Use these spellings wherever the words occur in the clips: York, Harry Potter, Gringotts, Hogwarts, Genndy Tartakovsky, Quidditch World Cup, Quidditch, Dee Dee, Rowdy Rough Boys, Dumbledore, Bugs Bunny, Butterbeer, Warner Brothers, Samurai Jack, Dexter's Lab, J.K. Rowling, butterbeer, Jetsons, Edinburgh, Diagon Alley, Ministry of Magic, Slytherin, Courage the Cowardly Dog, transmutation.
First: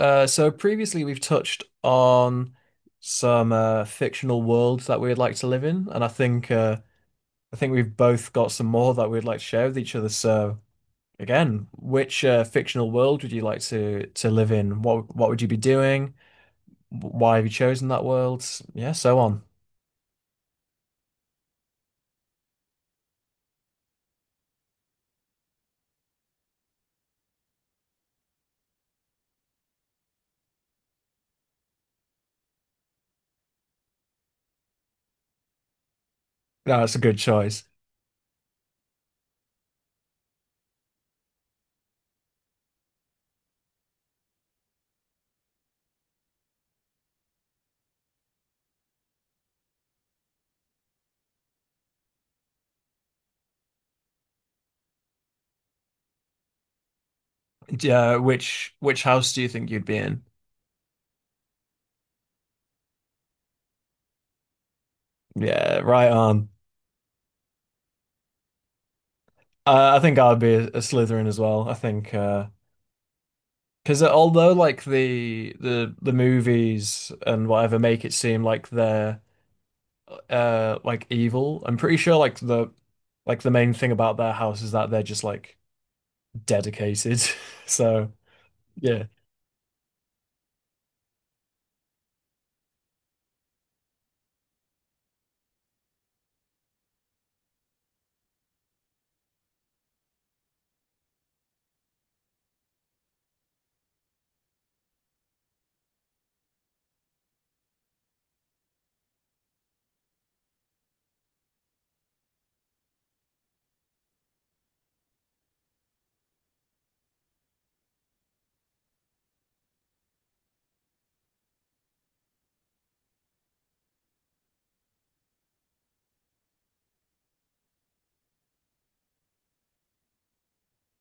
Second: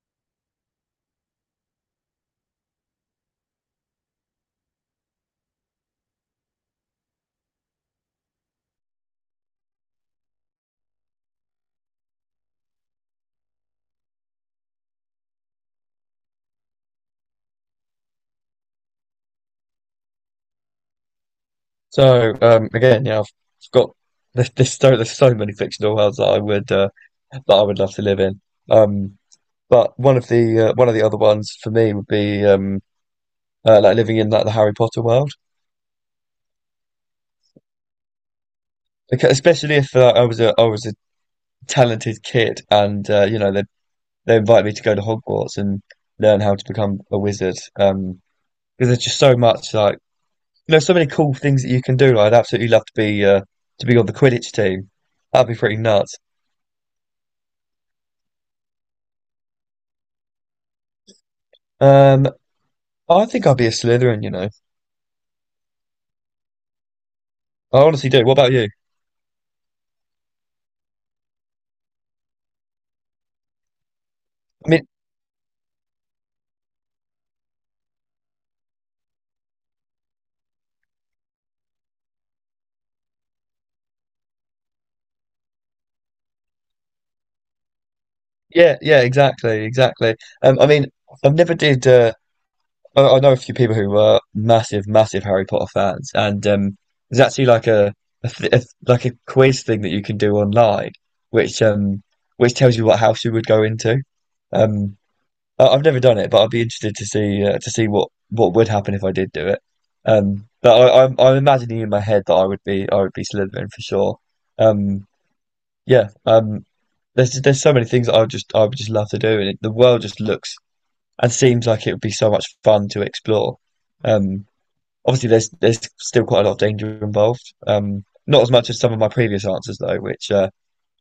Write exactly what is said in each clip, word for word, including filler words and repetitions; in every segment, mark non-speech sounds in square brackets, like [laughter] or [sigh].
Uh, so previously we've touched on some uh, fictional worlds that we'd like to live in, and I think uh, I think we've both got some more that we'd like to share with each other. So again, which uh, fictional world would you like to to live in? What what would you be doing? Why have you chosen that world? Yeah, so on. So um, again, yeah, I've I've got there's, there's so there's so many fictional worlds that I would uh, that I would love to live in. Um, but one of the uh, one of the other ones for me would be um, uh, like living in like the Harry Potter world, No, that's a good choice. because especially if uh, I was a I was a talented kid and uh, you know they they invite me to go to Hogwarts and learn how to become a wizard. Um, because there's just so much like you know so many cool things that you can do. Like, I'd absolutely love to be uh, to be on the Quidditch team. That'd be pretty nuts. Yeah, which which house do you think you'd be in? Um, I think I'll be a Slytherin, you know. Yeah, right on. I honestly do. What about you? Uh, I think I'd be a, a Slytherin as well. I think uh, because although I like mean, the the the movies and whatever make it seem like they're uh like evil, I'm pretty sure like the like the main thing about their house is that they're just like dedicated. [laughs] So yeah, yeah, yeah, exactly, exactly. Um, I mean, I've never did. Uh, I, I know a few people who were massive, massive Harry Potter fans, and um, there's actually like a, a, th a like a quiz thing that you can do online, which um, which tells you what house you would go into. Um, I, I've never done it, but I'd be interested to see uh, to see what what would happen if I did do it. Um, but I, I'm I'm imagining in my head that I would be I would be Slytherin for sure. Um. Yeah, um, there's there's so many things I would just I would just love to do, and it, the world just looks and seems like it would be so much fun to explore. Um, Obviously, there's there's still quite a lot of danger involved. Um, not as much as some of my previous answers though, which uh,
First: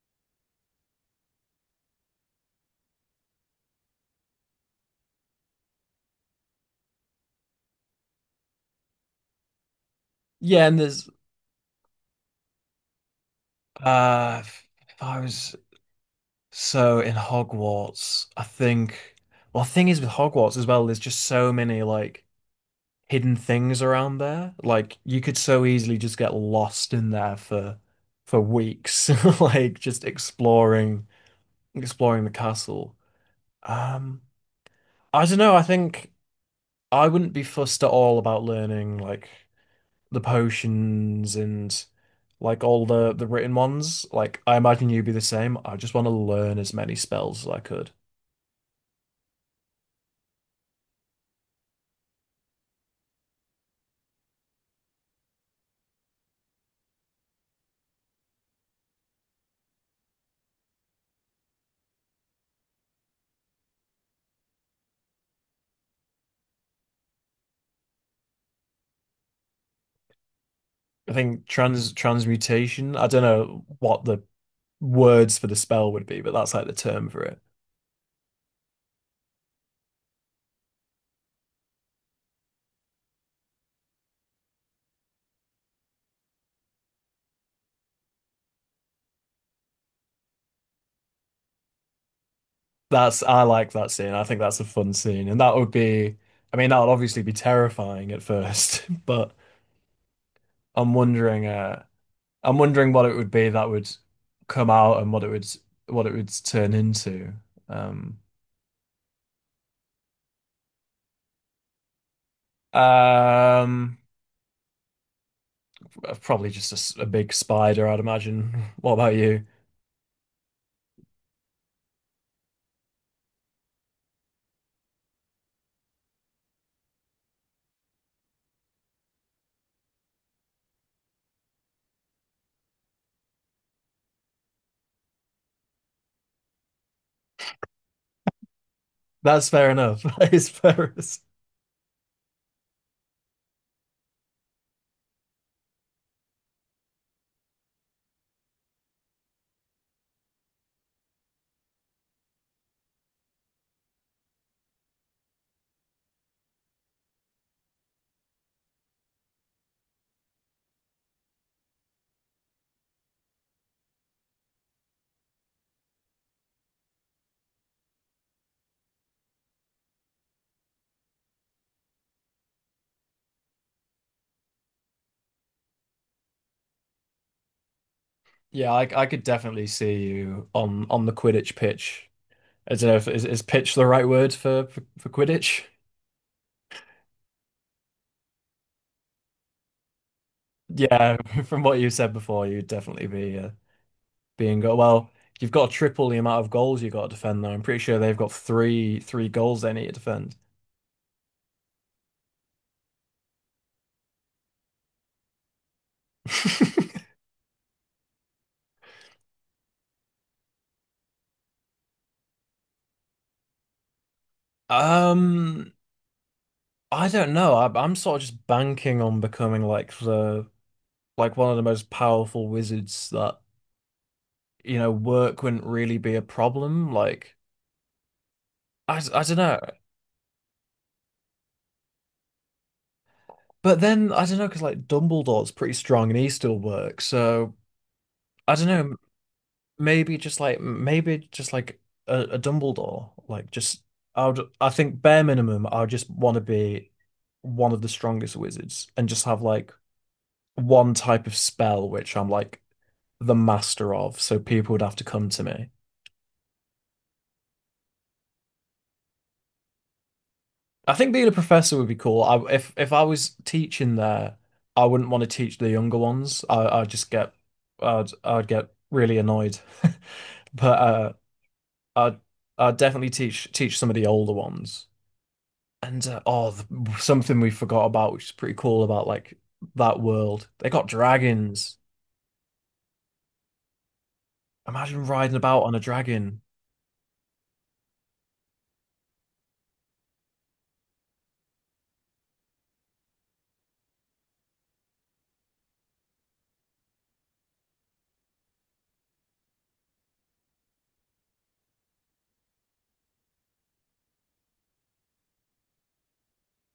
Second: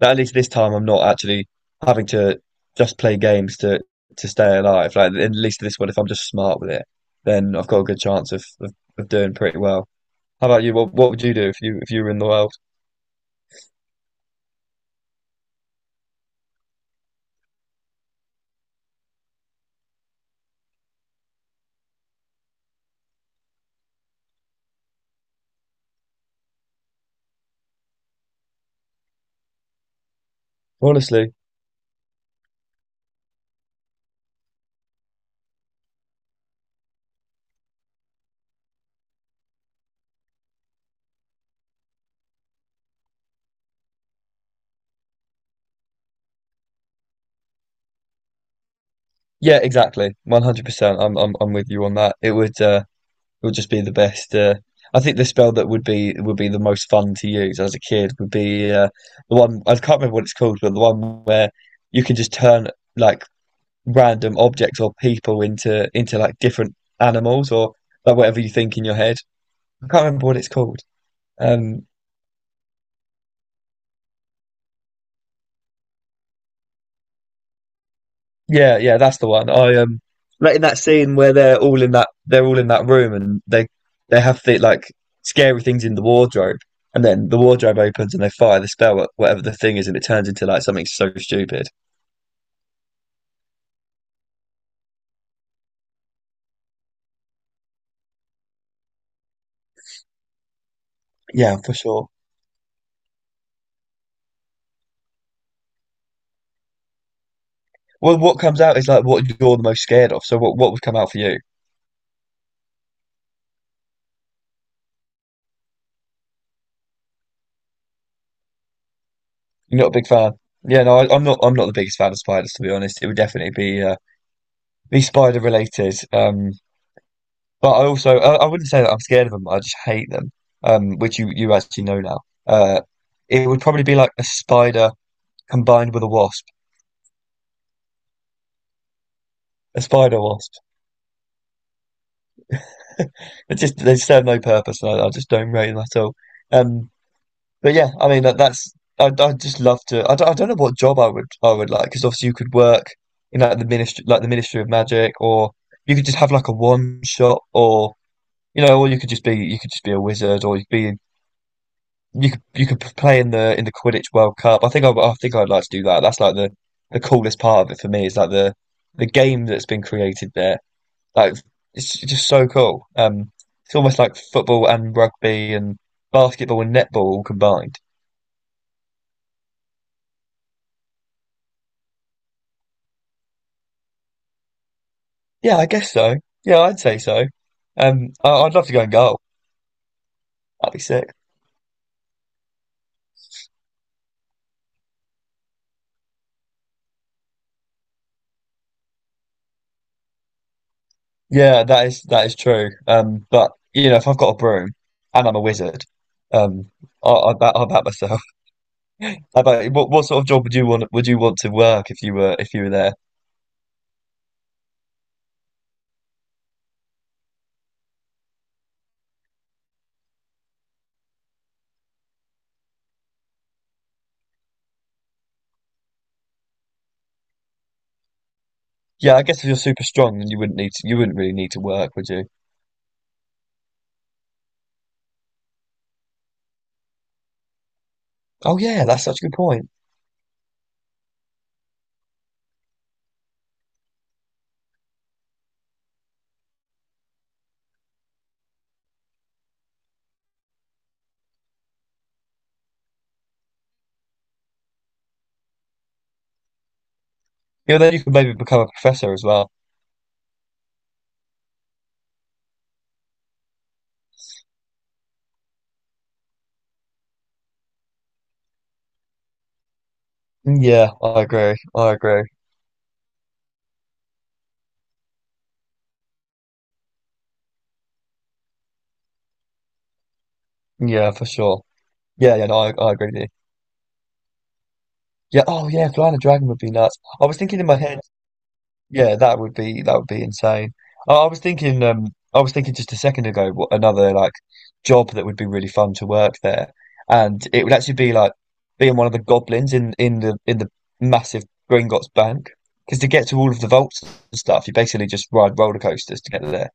that at least this time I'm not actually having to just play games to to stay alive. Like at least this one, if I'm just smart with it, then I've got a good chance of of, of doing pretty well. How about yeah, you? and What there's what would you do if you if you were in the world? uh if I was so in Hogwarts, I think well, the thing is with Hogwarts as well, there's just so many like hidden things around there. Like you could so easily just get lost in there for for weeks, [laughs] like just exploring Honestly. exploring the castle. Um, I don't know, I think I wouldn't be fussed at all about learning like the potions and like all the the written ones. Like I imagine you'd be the same. I just want to learn as many spells as I could. Yeah, exactly. one hundred percent. I'm I'm I'm with you on that. It would uh it would just be the best uh I think the spell that would be would be the most fun to use as a kid would be uh the one I can't remember what it's called, but the one where you can just turn like random objects or people into into like different animals or like whatever you think in your head. I can't remember what it's called. I think Um trans transmutation, I don't know what the words for the spell would be, but that's like the term for it. Yeah, yeah, that's the one. I um Like in that scene where they're all in that they're all in that room and they they have the like scary things in the wardrobe, and then the wardrobe opens and they fire the spell at whatever the thing is and it turns into like something so stupid. That's I like that scene. I think that's a fun scene. And that would be I mean that would obviously be terrifying at first, [laughs] but I'm wondering Yeah, for uh sure. I'm wondering what it would be that would come out and what it would what it would turn into. Well, Um what comes out is like what you're the most scared of. So what what would come out for you? um Probably just a, s- a big spider, I'd imagine. [laughs] What about you? You're not a big fan. Yeah, no, I, I'm not. I'm not the biggest fan of spiders, to be honest. It would definitely be uh, be spider related. Um, But I also I, I wouldn't say that I'm scared of them. I just hate them, um, which you you actually know now. Uh, it would probably be like a spider combined with a wasp, That's fair a enough. [laughs] spider That is wasp. [laughs] fair. as- It just they just serve no purpose, and I, I just don't rate them at all. Um, but yeah, I mean that, that's I I just love to. I don't, I don't know what job I would I would like because obviously you could work in like the ministry, like the Ministry of Magic, or you could just have like a wand shop, or you know, or you could just be you could just be a wizard, or you could be You could you could play in the in the Quidditch World Cup. I think I, I think I'd like to do that. That's like the the coolest part of it for me is like the the game that's been created there. Like it's just so cool. Um, it's almost like football and rugby and basketball and netball all combined. Yeah, I I could definitely see you on on the Quidditch pitch. I don't know if is, is pitch the right word for for, for Yeah, Quidditch? I guess so. Yeah, I'd say so. Um, I, I'd love to go and goal. That'd be sick. Yeah, [laughs] from what you said before, you'd definitely be uh, being go well. You've got to triple the amount of goals you've got to defend, though. I'm pretty sure they've got three three goals they need to defend. Yeah, that is that is true. Um, but you know, if I've got a broom and I'm a wizard, um, [laughs] I, I bat I bat myself. How about what what sort of job would you want would you want to work if you were if you were there? Um, I don't know. I, I'm sort of just banking on becoming like the like one of the most powerful wizards that you know work wouldn't really be a problem. Like I, Yeah, I I don't guess if you're know. super strong, then you wouldn't need to, you wouldn't really need to work, would you? But then I don't know because like Dumbledore's pretty strong and he still works. So I Oh don't yeah, know. that's such a good point. maybe just like maybe just like a, a Dumbledore. Like just I would I think bare minimum I would just want to be one of the strongest wizards and just have like one type of spell which I'm like the master of, so people would have to come to me. Yeah, then you could maybe become a professor as well. I think being a professor would be cool. I, if if I was teaching there, I wouldn't want to teach the younger ones. I I'd just get I'd I'd get really annoyed. [laughs] Mm, But yeah, uh I agree. I I'd agree. I'd definitely teach teach some of the older ones. And uh, oh, the, something we forgot about, which is pretty cool about like that world. They got Yeah, for sure. dragons. Yeah, yeah, no, I, I agree with you. Imagine riding Yeah, about oh on a yeah, flying a dragon. dragon would be nuts. I was thinking in my head. Yeah, that would be that would be insane. I, I was thinking, um, I was thinking just a second ago, what another like job that would be really fun to work there, and it would actually be like being one of the goblins in in the in the massive Gringotts Bank. Because to get to all of the vaults and stuff, you basically just ride roller coasters to get there.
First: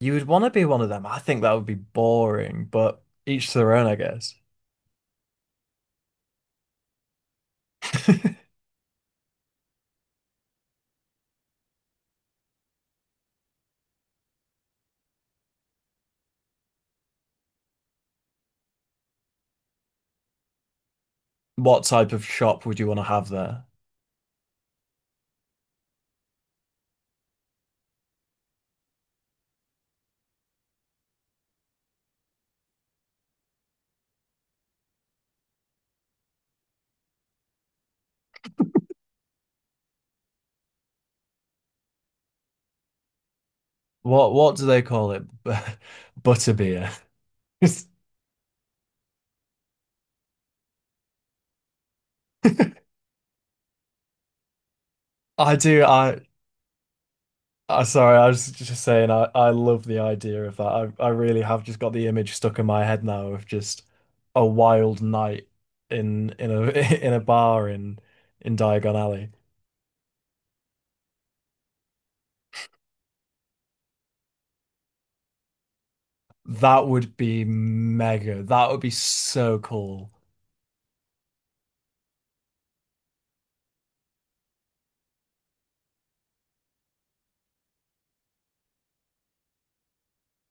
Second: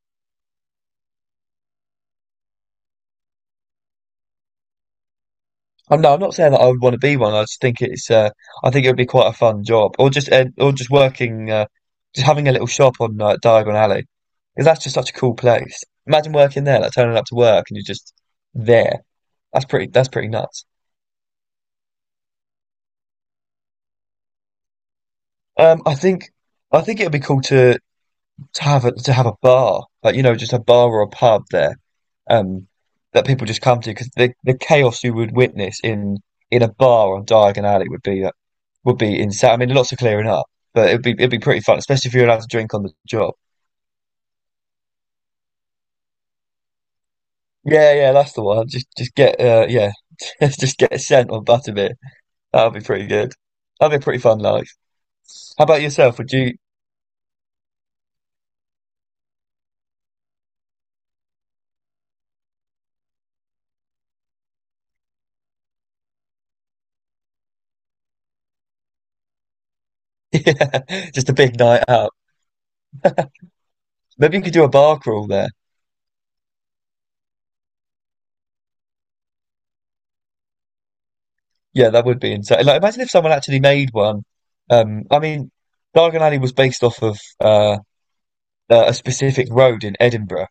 You would want to be one of them. I think that would be boring, but each to their own, I guess. I'm no, I'm not saying that I would want to be one. I just think it's uh, [laughs] I think it would be quite a fun job, or just uh, or just working, uh, just having a little shop on uh, Diagon Alley, because that's just such a cool place. Imagine working there, like turning up to work and you're just there. That's pretty. That's pretty nuts. What type of shop would you want to have there? Um, I think I think it would be cool to. to have a, to have a bar, like you know, just a bar or a pub there, um, that people just come to because the the chaos you would witness in in a bar on Diagon Alley would be uh, would be insane. I mean, lots of clearing up, but it'd be it'd be pretty fun, especially if you're allowed to drink on the job. What what do they call it? [laughs] Butterbeer. [laughs] Yeah, yeah, that's the one. Just just get uh, yeah, [laughs] just get sent on butterbeer. That would be pretty good. That'd be a pretty fun life. I How about do. yourself? I Would you? [laughs] I sorry, I was just saying I, I love the idea of that. I, I really have just got the image stuck in my head now of just a wild night in in a [laughs] in a bar in in Diagon Alley. Yeah, just a big night out. Maybe you could do a bar crawl there. That would be mega. That would be so cool. Yeah, that would be insane. Like, imagine if someone actually made one. Um, I mean, Diagon Alley was based off of uh, a a specific road in Edinburgh,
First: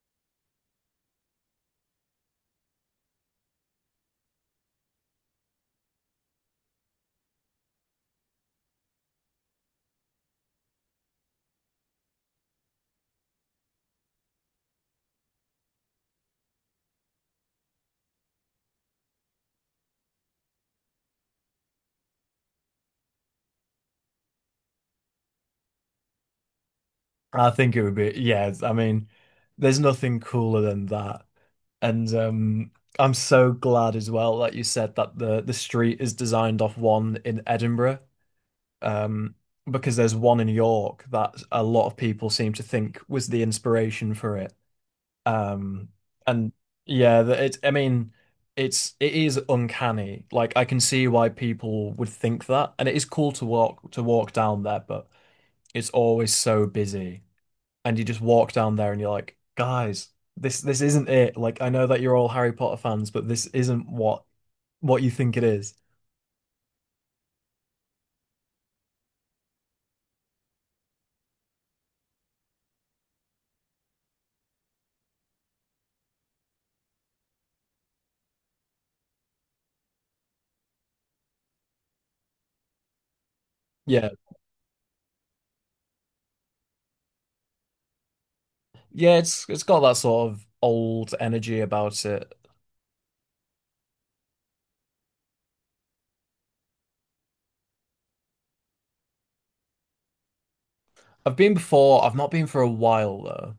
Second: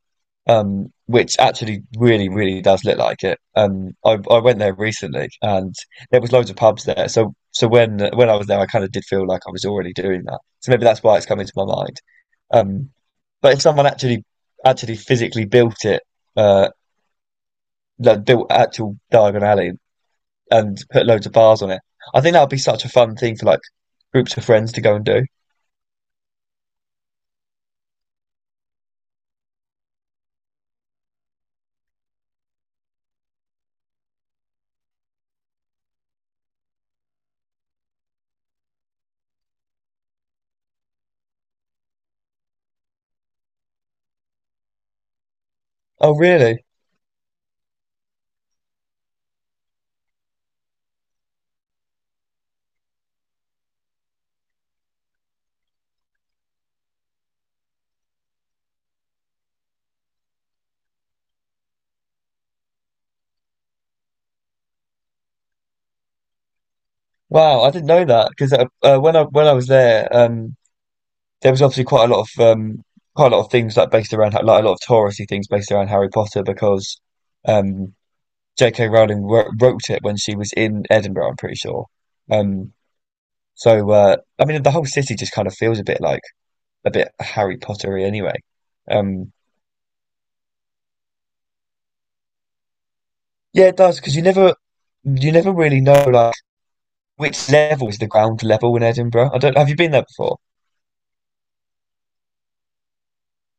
um, which actually really, really does look like it. Um, I, I went there recently, and there was loads of pubs there. So, so when when I was there, I kind of did feel like I was already doing that. So maybe that's why it's come into my mind. Um, but if someone actually actually physically built it, uh, like built actual Diagon Alley and put loads of bars on it. I think that would be such a fun thing for like groups of friends to go and do. I think it would be yeah, I mean, there's nothing cooler than that. And um I'm so glad as well that you said that the the street is designed off one in Edinburgh. Um, because there's one in York that a lot of people seem to think was the inspiration for it. Um, Oh, and really? yeah, that it, I mean, it's it is uncanny. Like I can see why people would think that, and it is cool to walk to walk down there, but it's always so busy, and you just walk down there and you're like, guys, this this isn't it. Like I know that you're all Harry Potter fans, but this isn't what what you think it is. Wow, I didn't know that because uh, uh, when I when I was there, um, there was obviously quite a lot of um, quite a lot of things like based around like a lot of touristy things based around Harry Potter because um, J K. Rowling wrote, wrote it when she was in Edinburgh, I'm pretty sure. Um, so Yeah. uh, I mean, the whole city just kind of feels a bit like a bit Harry Pottery anyway. Yeah, Um, it's it's got that sort of old energy about it. yeah, it does because you never you never really know like which level is the ground level in Edinburgh? I don't. Have you been there before? I've been before, I've not been for a while though.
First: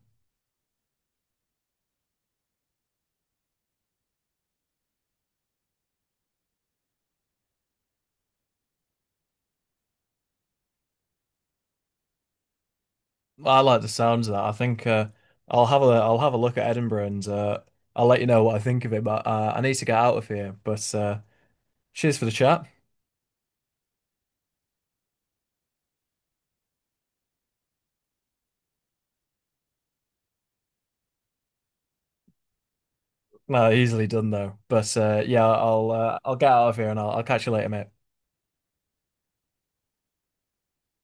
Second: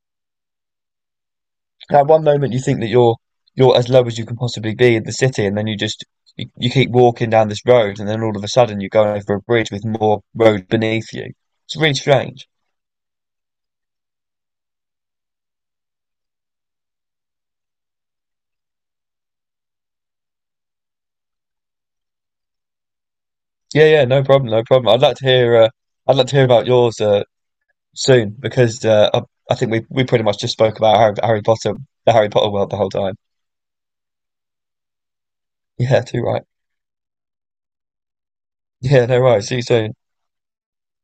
At one moment you think that you're you're as low as you can possibly be in the city, and then you just you, you keep walking down this road, and then all of a sudden you're going over a bridge with more road beneath you. It's really strange. I like the sounds of that. I think uh, I'll have a I'll have a look at Edinburgh and uh, I'll let you know what I think of it. But uh, I need to get out of here. But uh, cheers for the chat. Yeah, yeah, no problem, no problem. I'd like to hear. Uh, I'd like to hear about yours uh, soon because uh, I, I think we we pretty much just spoke about Harry, Harry Potter, the Harry Potter world the whole time. Uh, easily done though. But uh, yeah, I'll Yeah, uh, too I'll right. get out of here and I'll, I'll catch you later, mate. Yeah, no worries. See you soon.